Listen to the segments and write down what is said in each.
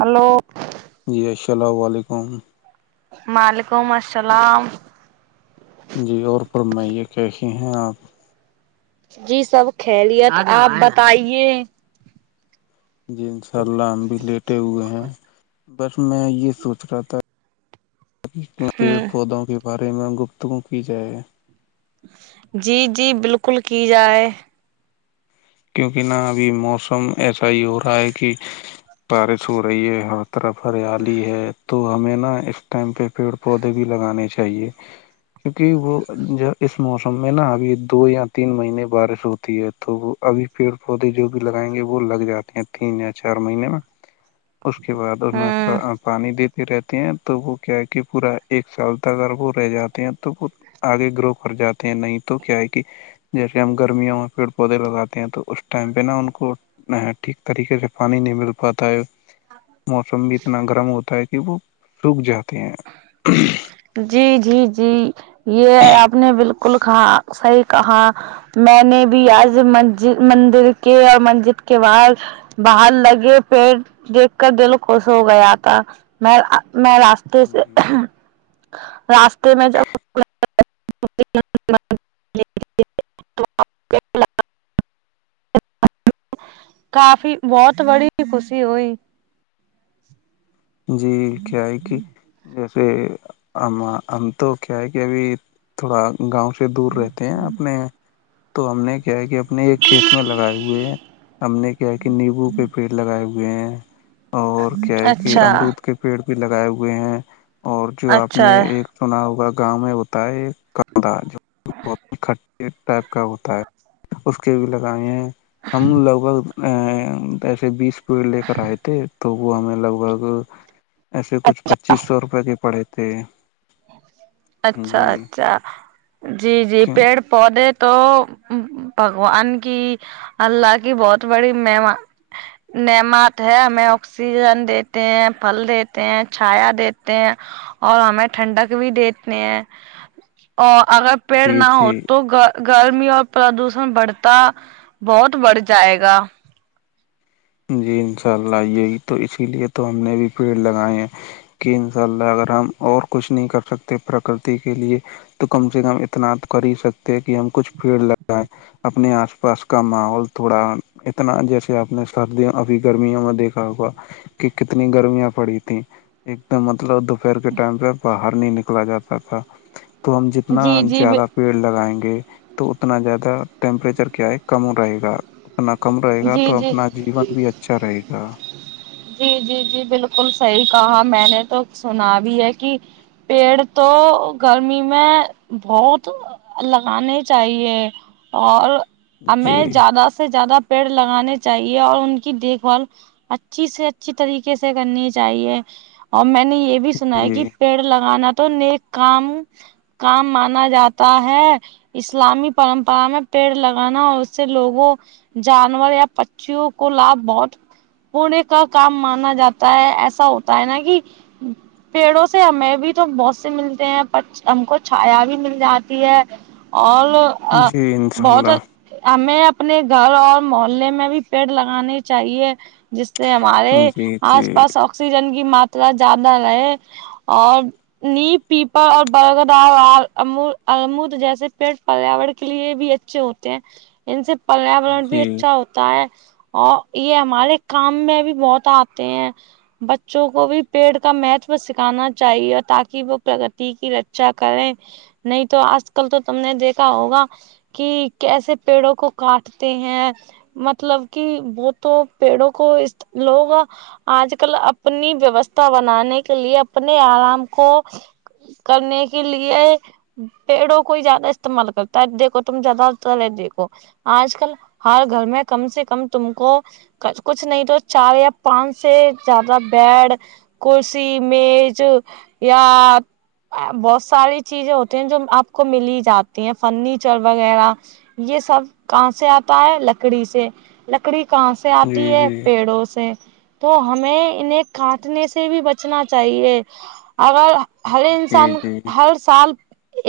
hello جی السلام علیکم وعلیکم السلام جی اور پر میں یہ کہے ہیں آپ جی سب کھیلیا تھا آپ بتائیے جی انشاء اللہ ہم بھی لیٹے ہوئے ہیں بس میں یہ سوچ رہا تھا کیوں پیڑ ہوں پودوں کے بارے میں گپتگو کی جائے جی جی بالکل کی جائے کیونکہ نا ابھی موسم ایسا ہی ہو رہا ہے کہ بارش ہو رہی ہے ہر طرف ہریالی ہے تو ہمیں نہا اس ٹائم پہ پیڑ پودے بھی لگانے چاہیے کیونکہ وہ جو اس موسم میں نا ابھی دو یا تین مہینے بارش ہوتی ہے تو وہ ابھی پیڑ پودے جو بھی لگائیں گے وہ لگ جاتے ہیں تین یا چار مہینے میں اس کے بعد اس میں ہوں پانی دیتے رہتے ہیں تو وہ کیا ہے کہ پورا ایک سال اگر وہ رہ جاتے ہیں تو وہ آگے گرو کر جاتے ہیں نہیں تو کیا ہے کہ جیسے ہم گرمیوں میں پیڑ پودے لگاتے تو اس ٹائم پہ نا ان کو ٹھیک طریقے سے پانی نہیں مل پاتا ہے موسم بھی اتنا گرم ہوتا ہے کہ وہ سوکھ جاتے ہیں جی جی جی یہ آپ نے بالکل کہاں صحیح کہا میں نے بھی آج منج مندر کے اور مسجد کے باہر باہر لگے پیڑ دیکھ کر دل خوش ہو گیا تھا میں میں راس کہس جی راستے میں جب ہاں کافی بہت بڑی خوشی ہوئی جی کیا ہے کہ جیسے ہم تو کیا ہے کہ ابھی تھوڑا گاؤں سے دور رہتے ہیں اپنے تو ہم نے کیا ہے کہ اپنے ایک کھیت میں لگائے ہوئے ہیں ہم نے کیا کہ نیبو کے پیڑ لگائے ہوئے ہیں اور کیا ہے چھا کہ امرود کے پیڑ بھی لگائے ہوئے ہیں اور جو آپ نے اچھا ایک سنا ہوگا گاؤں میں ہوتا ہے ایک کھا بہ ٹائپ کا ہوتا ہے اس کے بھی لگائے ہیں ہم لگ بھگ ا ایسے بیس پیڑ لے کر آئے تھے تو وہ ہمیں لگ بھگ ایسے کچھ پچیس سو روپے کے پڑے تھے اچھا جی اچھا جی جی کیوں پیڑ پودے تو بھگوان کی اللہ کی بہت بڑی ممان نعمات ہے ہمیں آکسیجن دیتے ہیں پھل دیتے ہیں چھایا دیتے ہیں اور ہمیں ٹھنڈک بھی دیتے ہیں اور اگر پیڑ جی نہ ہو جی تو گرمی اور پردوشن بڑھتا بہت بڑھ جائے گا جی انشاء اللہ یہی تو اسی لیے تو ہم نے بھی پیڑ لگائے ہیں کہ انشاء اللہ اگر ہم اور کچھ نہیں کر سکتے پرکرتی کے لیے تو کم سے کم اتنا کر ہی سکتے ہیں کہ ہم کچھ پیڑ لگائیں اپنے آس پاس کا ماحول تھوڑا اتنا جیسے آپ نے سردی ابھی گرمیاں میں دیکھا ہوا کہ کتنی گرمیاں پڑی تھیں ایک دم مطلب پ کے ٹائم پہ باہر نہیں نکلا جاتا تھا تو ہم جتنا جی جی زیادہ پیڑ لگائیں گے تو اتنا زیادہ ٹیمپریچر کیا ہے کم رہے گا اپنا کم رہے گا جی تو جی اپنا جیون بھی اچھا رہے گا جی جی جی بالکل صحیح کہا میں نے تو سنا بھی ہے کہ پیڑ تو گرمی میں بہت لگانے چاہیے اور جی ہمیں زیادہ سے زیادہ پیڑ لگانے چاہیے اور ان کی دیکھ بھال اچھی سے اچھی طریقے سے کرنی چاہیے اور میں نے یہ بھی بھی سنا ہے کہ جی پیڑ لگانا تو نیک کام کام مانا جاتا ہے اسلامی پرمپرا میں پیڑ لگانا اور اس سے لوگوں جانور یا پچیوں کو لابھ بہت ہونے کا کام مانا جاتا ہے ایسا ہوتا ہے نا کہ پیڑوں سے ہمیں بھی تو بہت سے ملتے ہیں پر ہم کو چھایا بھی مل جاتی ہے اور جی انشاء بہت اللہ ہمیں اپنے گھر اور محلے میں بھی پیڑ لگانے چاہیے جس سے ہمارے جی آس جی پاس آکسیجن کی ماترا زیادہ رہے اور نی پیپڑ اور برغدار امود جیسے پیٹ پریاورن کے لیے بھی اچھا ا ہوتے ہیں ان سے پریاورن بھی جی اچھا ہوتا تا ہے اور یہ ہمارے کام میں بھی بہت آتے ہیں بچوں کو بھی پیڑ کا مہتو سکھانا چاہیے تاکہ وہ پرگتی کی رچا کریں نہیں تو آج کل تو تم نے دیکھا ہوگا کہ کیسے پیڑوں کو کاٹتے ہیں مطلب کہ وہ تو پیڑوں کو لوگ آج کل اپنی ویوستھا بنانے کے لیے اپنے آرام کو کرنے کے لیے پیڑوں کو ہی زیادہ استعمال کرتا ہے دیکھو تم زیادہ ہے دیکھو آج کل ہر گھر میں کم سے کم تم کو چ کچھ نہیں تو چار یا پانچ سے زیادہ بیڈ کلسی میز یا بہت ساری چیزیں ہوتی ہیں جو آپ کو ملی جاتی ہیں فرنیچر وغیرہ یہ سب کہاں سے آتا ہے لکڑی سے لکڑی کہاں سے آتی ہے جی پیڑوں سے تو ہمیں انہیں کاٹنے سے بھی بچنا چاہیے اگر ہر جی انسان جی جی ہر سال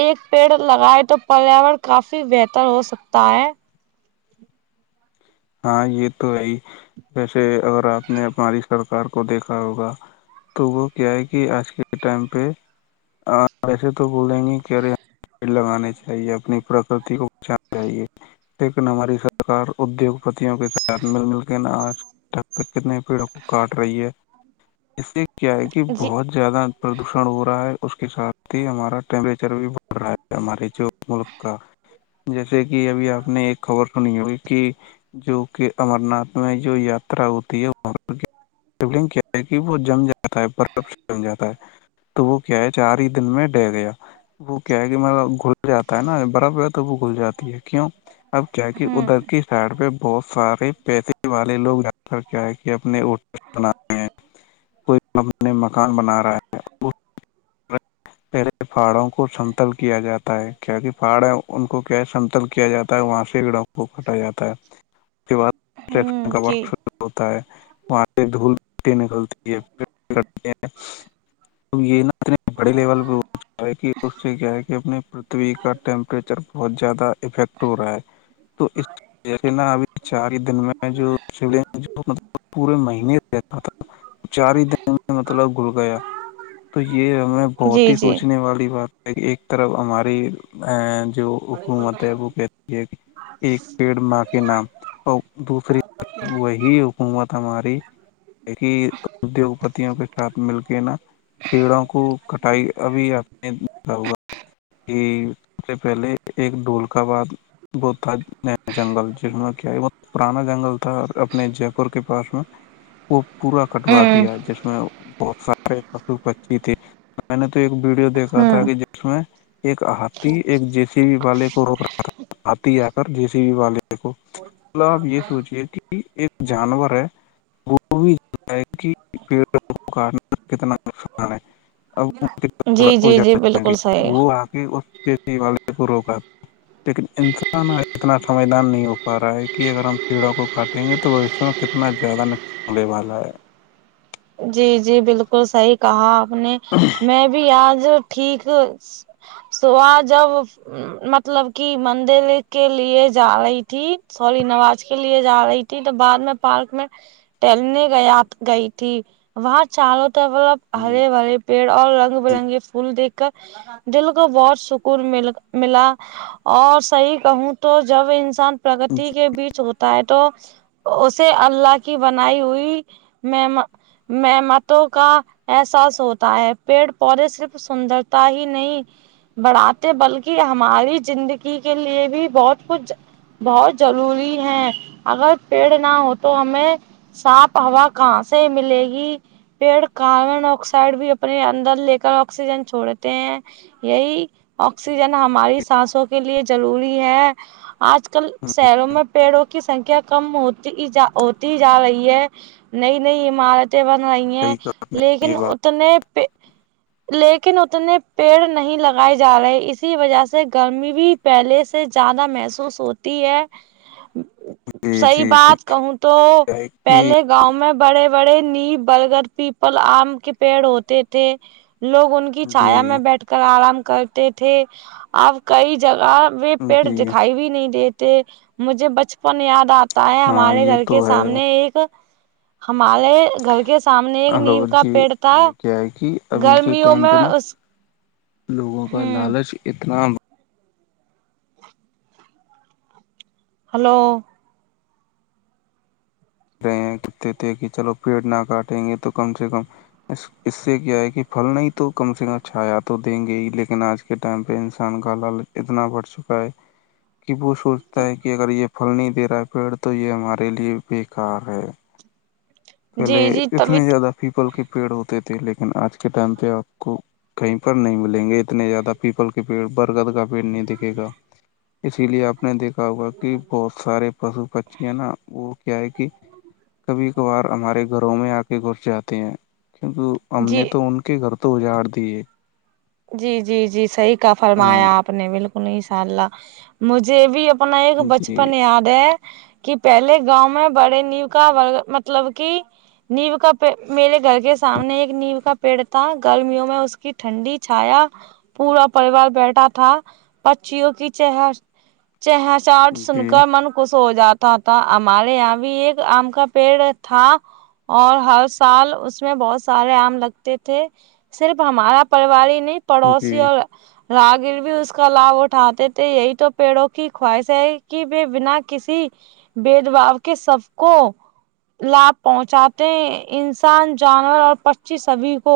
ایک پیڑ لگائے تو پریاورن کافی بہتر ہو سکتا ہے ہاں یہ تو ہے ہی جیسے اگر آپ نے ہماری سرکار کو دیکھا ہوگا تو وہ کیا ہے کہ آج کے ٹائم پہ ویسے تو بولیں گے کہ ارے پیڑ لگانے چاہیے اپنی پرکرتی کو بچانا چاہیے لیکن ہماری سرکار ادیوگپتیوں کے ساتھ مل مل کے ن آج ک کتنے پیڑوں کو کاٹ رہی ہے اس سے کیا ہے کہ جی بہت زیادہ پردوشن ہو رہا ہے اس کا کے ساتھ ہی ہمارا ٹیمپریچر بھی بڑھ رہا ہے ہمارے جو ملک کا جیسے کہ ابھی آپ نے ایک خبر سنی ہوگی کہ جو کہ امر ناتھ میں جو یاترا ہوتی ہے وہ پر کیا شولنگ کیا ہے کہ وہ جم جاتا ہے برف سے جم جاتا ہے تو وہ کیا ہے چار ہی دن میں ڈہ گیا وہ کیا ہے کہ مطب گھل جاتا ہے نا برف ہو تو وہ گھل جاتی ہے کیوں اب کیا کہ ہوں ادھر کی سائڈ پہ بہت سارے پیسے والے لوگ یہ کر کیا ہے کہ اپنے ہوٹل بناتے ہیں کوئی ہمنے مکان بنا رہا ہے ہاں پہلے پہاڑوں کو سمتل کیا جاتا ہے کیا کہ پہاڑ ان کو کیا ہے سمتل کیا جاتا ہے وہاں س گڑوں وہ کاٹا جاتا ہے اس بعدن ہوں کار جی ہوتا ہے وہاں دھول نکلتی تے ہیں یہ نہا ہر گا کہ اس سے کیا ہے کہ اپنی پرتھوی کا ٹمپریچر بہت زیادہ افیکٹ ہو رہا ہے تو اسے نا ابھی چار ہی دن میں جو س مطلب پورے مہینے تھا چار ہی دن میں مطلب گھل گیا تو یہ ہمیں بہت جی ہی جی سوچنے والی بات ہے کہ ایک طرف ہماری جو حک مت ابو کے دیے ایک پیڑ ماں کے نام اور دوسری وہی حکومت ہماری ہے کہ ادیوگپتیوں کے ساتھ مل کے نا پیڑوں کو کٹائی ابھی آپ نے ہوگا کہ سب سے پہلے ایک ڈھولک باد وہ تھا نیا جنگل جس میں کیا ہے بت پرانا جنگل تھا اپنے جے پور کے پاس میں وہ پورا کٹوا ہوں دیا جس میں بہت سارے پو بچی تھی میں نے تو ایک ویڈیو دیکھا تھا ہوں کہ اس میں ایک ہاتھی ایک جی س بی والے کو روک رہکھ تھا آتی آ کر جیسی بھی والے کو ب آپ یہ سوچیے کہ ایک جانور ہے وہ بھی پڑ کاٹنا کتنا نان جی ابڑ جی جی جائیں گے بالکل صحیح وہ آ کے جی والے کو روکا لیکن انسان اتنا سمجھان نہیں ہو پا رہا ہے کہ اگر ہم پیڑوں کو کاٹیں گے تو بوشیہ میں کتنا اتنا زیادہ نہیں پنے والا ہے جی جی بالکل صحیح کہا آپ نے ا میں بھی آج ٹھیک س آ جب مطلب کی مندر کے لیے جا رہی تھی سوری نواز کے لیے جا رہی تھی تھی تو بعد میں پارک میں ٹہلنے گیا گئی تھی وہاں چالو تھا مطلب جی ہرے برے پیڑ اور رنگ جی برنگے پھول دیکھ کر دل کو بہت سکون مل ملا اور صحیح کہوں تو جب انسان جی پرگتی کے بیچ ہوتا ہوتا ہے تو اسے اللہ کی بنائی ہوئی میں میں متوں کا [unintelligible] احساس ہوتا ہے پیڑ پودے صرف سندرتا ہی نہیں بڑھاتے بلکہ ہماری زندگی کے لیے بھی بہت کچھ بہت ضروری ہے اگر پیڑ نہ ہو تو ہمیں صاف ہوا کہاں سے ملے گی پیڑ کاربن ڈ آکسائڈ بھی اپنے اندر لے کر آکسیجن چھوڑتے ہیں یہی آکسیجن ہماری سانسوں کے لیے ضروری ہے آج کل شہروں میں صحیح پیڑوں کی سنکھیا کم ہوتیا ہوتی جا رہی ہے نہیں نہیںئی عمارتیں بن رہی ہیں کہا آپ نے لیکن یہ بات اتنے لیکن اتنے پیڑ نہیں لگائے جا رہے اسی وجہ سے گرمی بھی پہلے سے زیادہ محسوس ہوتی ہے جی صحی جی جی بات کہوں تو پہلے کہ گاؤں میں بڑے بڑے نیب برگر پیپل آم کے پیڑ ہوتے تھے لوگ ان کی چھایا جی میں بیٹھ کر آرام کرتے تھے اب کئی جگہ و پیڑ جی دکھائی بھی نہیں دیتے مجھے بچپن یاد آتا ہے ہاں ہمارے یہ گھر تو کے ہے سامنے ایک ہمارے گھر کے سامنے ایک ہلو نیو کا جی پیڑ تھا یہ کیا ہے کہ ابھی کے گرمیوں ٹائم پہ میں نا اس لوگوں کا ہوں لالچ اتنا ہلو رہے ہیںتے تھے کہ چلو پیڑ نہ کاٹیں گے تو کم سے کم اس اس سے کیا ہے کہ پھل نہیں تو کم سے کم چھایا تو دیں گے ہی لیکن آج کے ٹائم پہ انسان کا لال اتنا بڑھ چکا ہے [unintelligible] کہ وہ سوچتا ہے کہ اگر یہ پھل نہیں دے رہا ہے پیڑ تو یہ ہمارے لیے بیکار ہے جی پہلے جی اتنے طبیعت زیادہ پیپل کے پیڑ ہوتے تھے لیکن آج کے ٹائم پہ آپ کو کہیں پر نہیں ملیں گے اتنے زیادہ پیپل کے پیڑ برگد کا پیڑ نہیں دکھے گا اسی لیے آپ نے دیکھ ہوگا کہ بہت سارے پشو پچیا نہ وہ کیا ہے کہ کبھی کبھار ہمارے گھروں میں آ کے گھس جاتے ہیں کیونکہ ہم جی نے تو ان کے گھر تو اجاڑ دی ہے جی جی جی صحیح کا ہاں فرمایا آپ نے بالکل ان شاء اللہ مجھے بھی اپنا ایک جی بچپن یاد ہے کہ پہلے گاؤں میں بڑے نیو کا مطلب کہ نیو کا میرے گھر کے سامنے ایک نیو کا پیڑ تھا گرمیوں میں اس کی ٹھنڈی چھایا پورا پریوار بیٹھا تھا پچیوں کی چہر چچٹ سن جی کر من [unintelligible] کو سو جاتا تھا ہمارے یہاں بھی ایک آم کا پیڑ تھا اور ہر سال اس میں بہت سارے آم لگتے تھے صرف ہمارا پریوار ہی نہیں پڑوسی جی راگیر بھی اس کا لابھ اٹھاتے تھے یہی تو پیڑوں کی خواہش ہے ہی کہ بنا کسی بد باؤ کے سب کو لابھ پہنچاتے ہیں انسان جانور اور پچی سبھی کو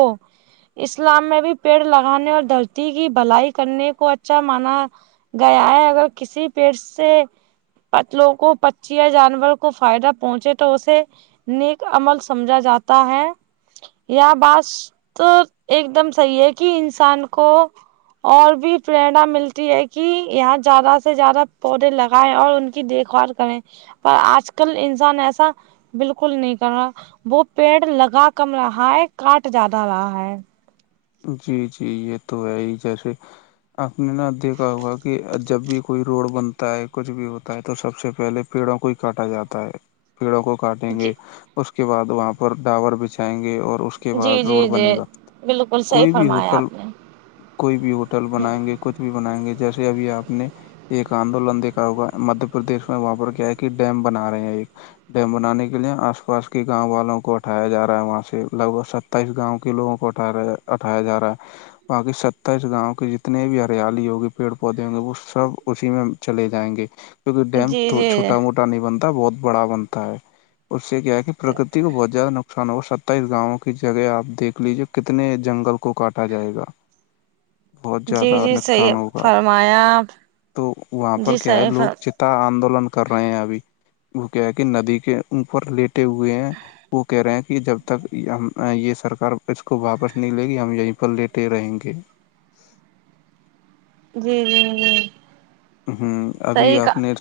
اسلام میں بھی پیڑ لگانے اور دھرتی کی بھلائی کرنے کو اچھا مانا گیا ہے اگر کسی پیڑ سے پت لوگ کو پچیا جانوروں کو فائدہ پہنچے تو اسے نیک عمل سمجھا جاتا ہے بات تو ایک دم صحیح ہے کہ انسان کو اور بھی پرریرنا ملتی ہے کہ یہاں زیادہ سے زیادہ پودے لگائے اور ان کی دیکھ بھال کریں پر آج کل انسان ایسا بالکل نہیں کر رہا وہ پیڑ لگا کم رہا ہے کاٹ زیادہ رہا ہے جی جی یہ تو ہے ہی جیسے آپ نے نا دیکھا ہوا کہ جب بھی کوئی روڈ بنتا ہے کچھ بھی ہوتا ہے تو سب سے پہلے پیڑوں کو ہی کاٹا جاتا ہے پیڑوں کو کاٹیں گے جی اس کے بعد وہاں پر ڈاور بچھائیں گے اور اس کے اس کے بعد جی ضرور جی جی بنے گا بالکل صحیح کوئی بھی فرمایا ہوٹل آپ نے کوئی بھی ہوٹل بنائیں گے کچھ بھی بنائیں گے جیسے ابھی اپ نے ایک آندولن دیکھا ہوگا مدھیہ پردیش میں وہاں پر کیا ہے کہ ڈیم بنا رہے ہیں ایک ڈیم بنانے کے لیے آس پاس کے گاؤں والوں کو ہٹایا جا رہا ہے وہاں سے لگ بھگ س ستائیس گاؤں کے لوگوں کو اٹھا اٹایا جا رہا ہے [unintelligible] باقی ستر اس گاؤں کے جتنے بھی ہریالی ہوگی پیڑ پودے ہوں گے وہ سب اسی میں چلے جائیں گے کیونکہ ڈیم جی جی چھوٹا موٹا نہیں بنتا بہت بڑا بنتا ہے اس سے کیا ہے کہ پرکتی کو بہت زیادہ نقصان ہو ستائیس گاؤں کی جگہ آپ دیکھ لیجیے کتنے جنگل کو کاٹا جائے گا بہت جی زیادہ جی صحیح نقصان ہوگا فرمایا تو وہاں پر جی کیا ہے صحیح فر لوگ آندولن کر رہے ہیں ابھی وہ کیا ہے کہ ندی کے اوپر لیٹے ہوئے ہیں وہ کہہ رہے ہیں کہ جب تک یہ سرکار اس کو واپس نہیںلے گی ہم یہیں پر لیٹے رہیں گے [unintelligible] ابھی صحیح اپ کا نے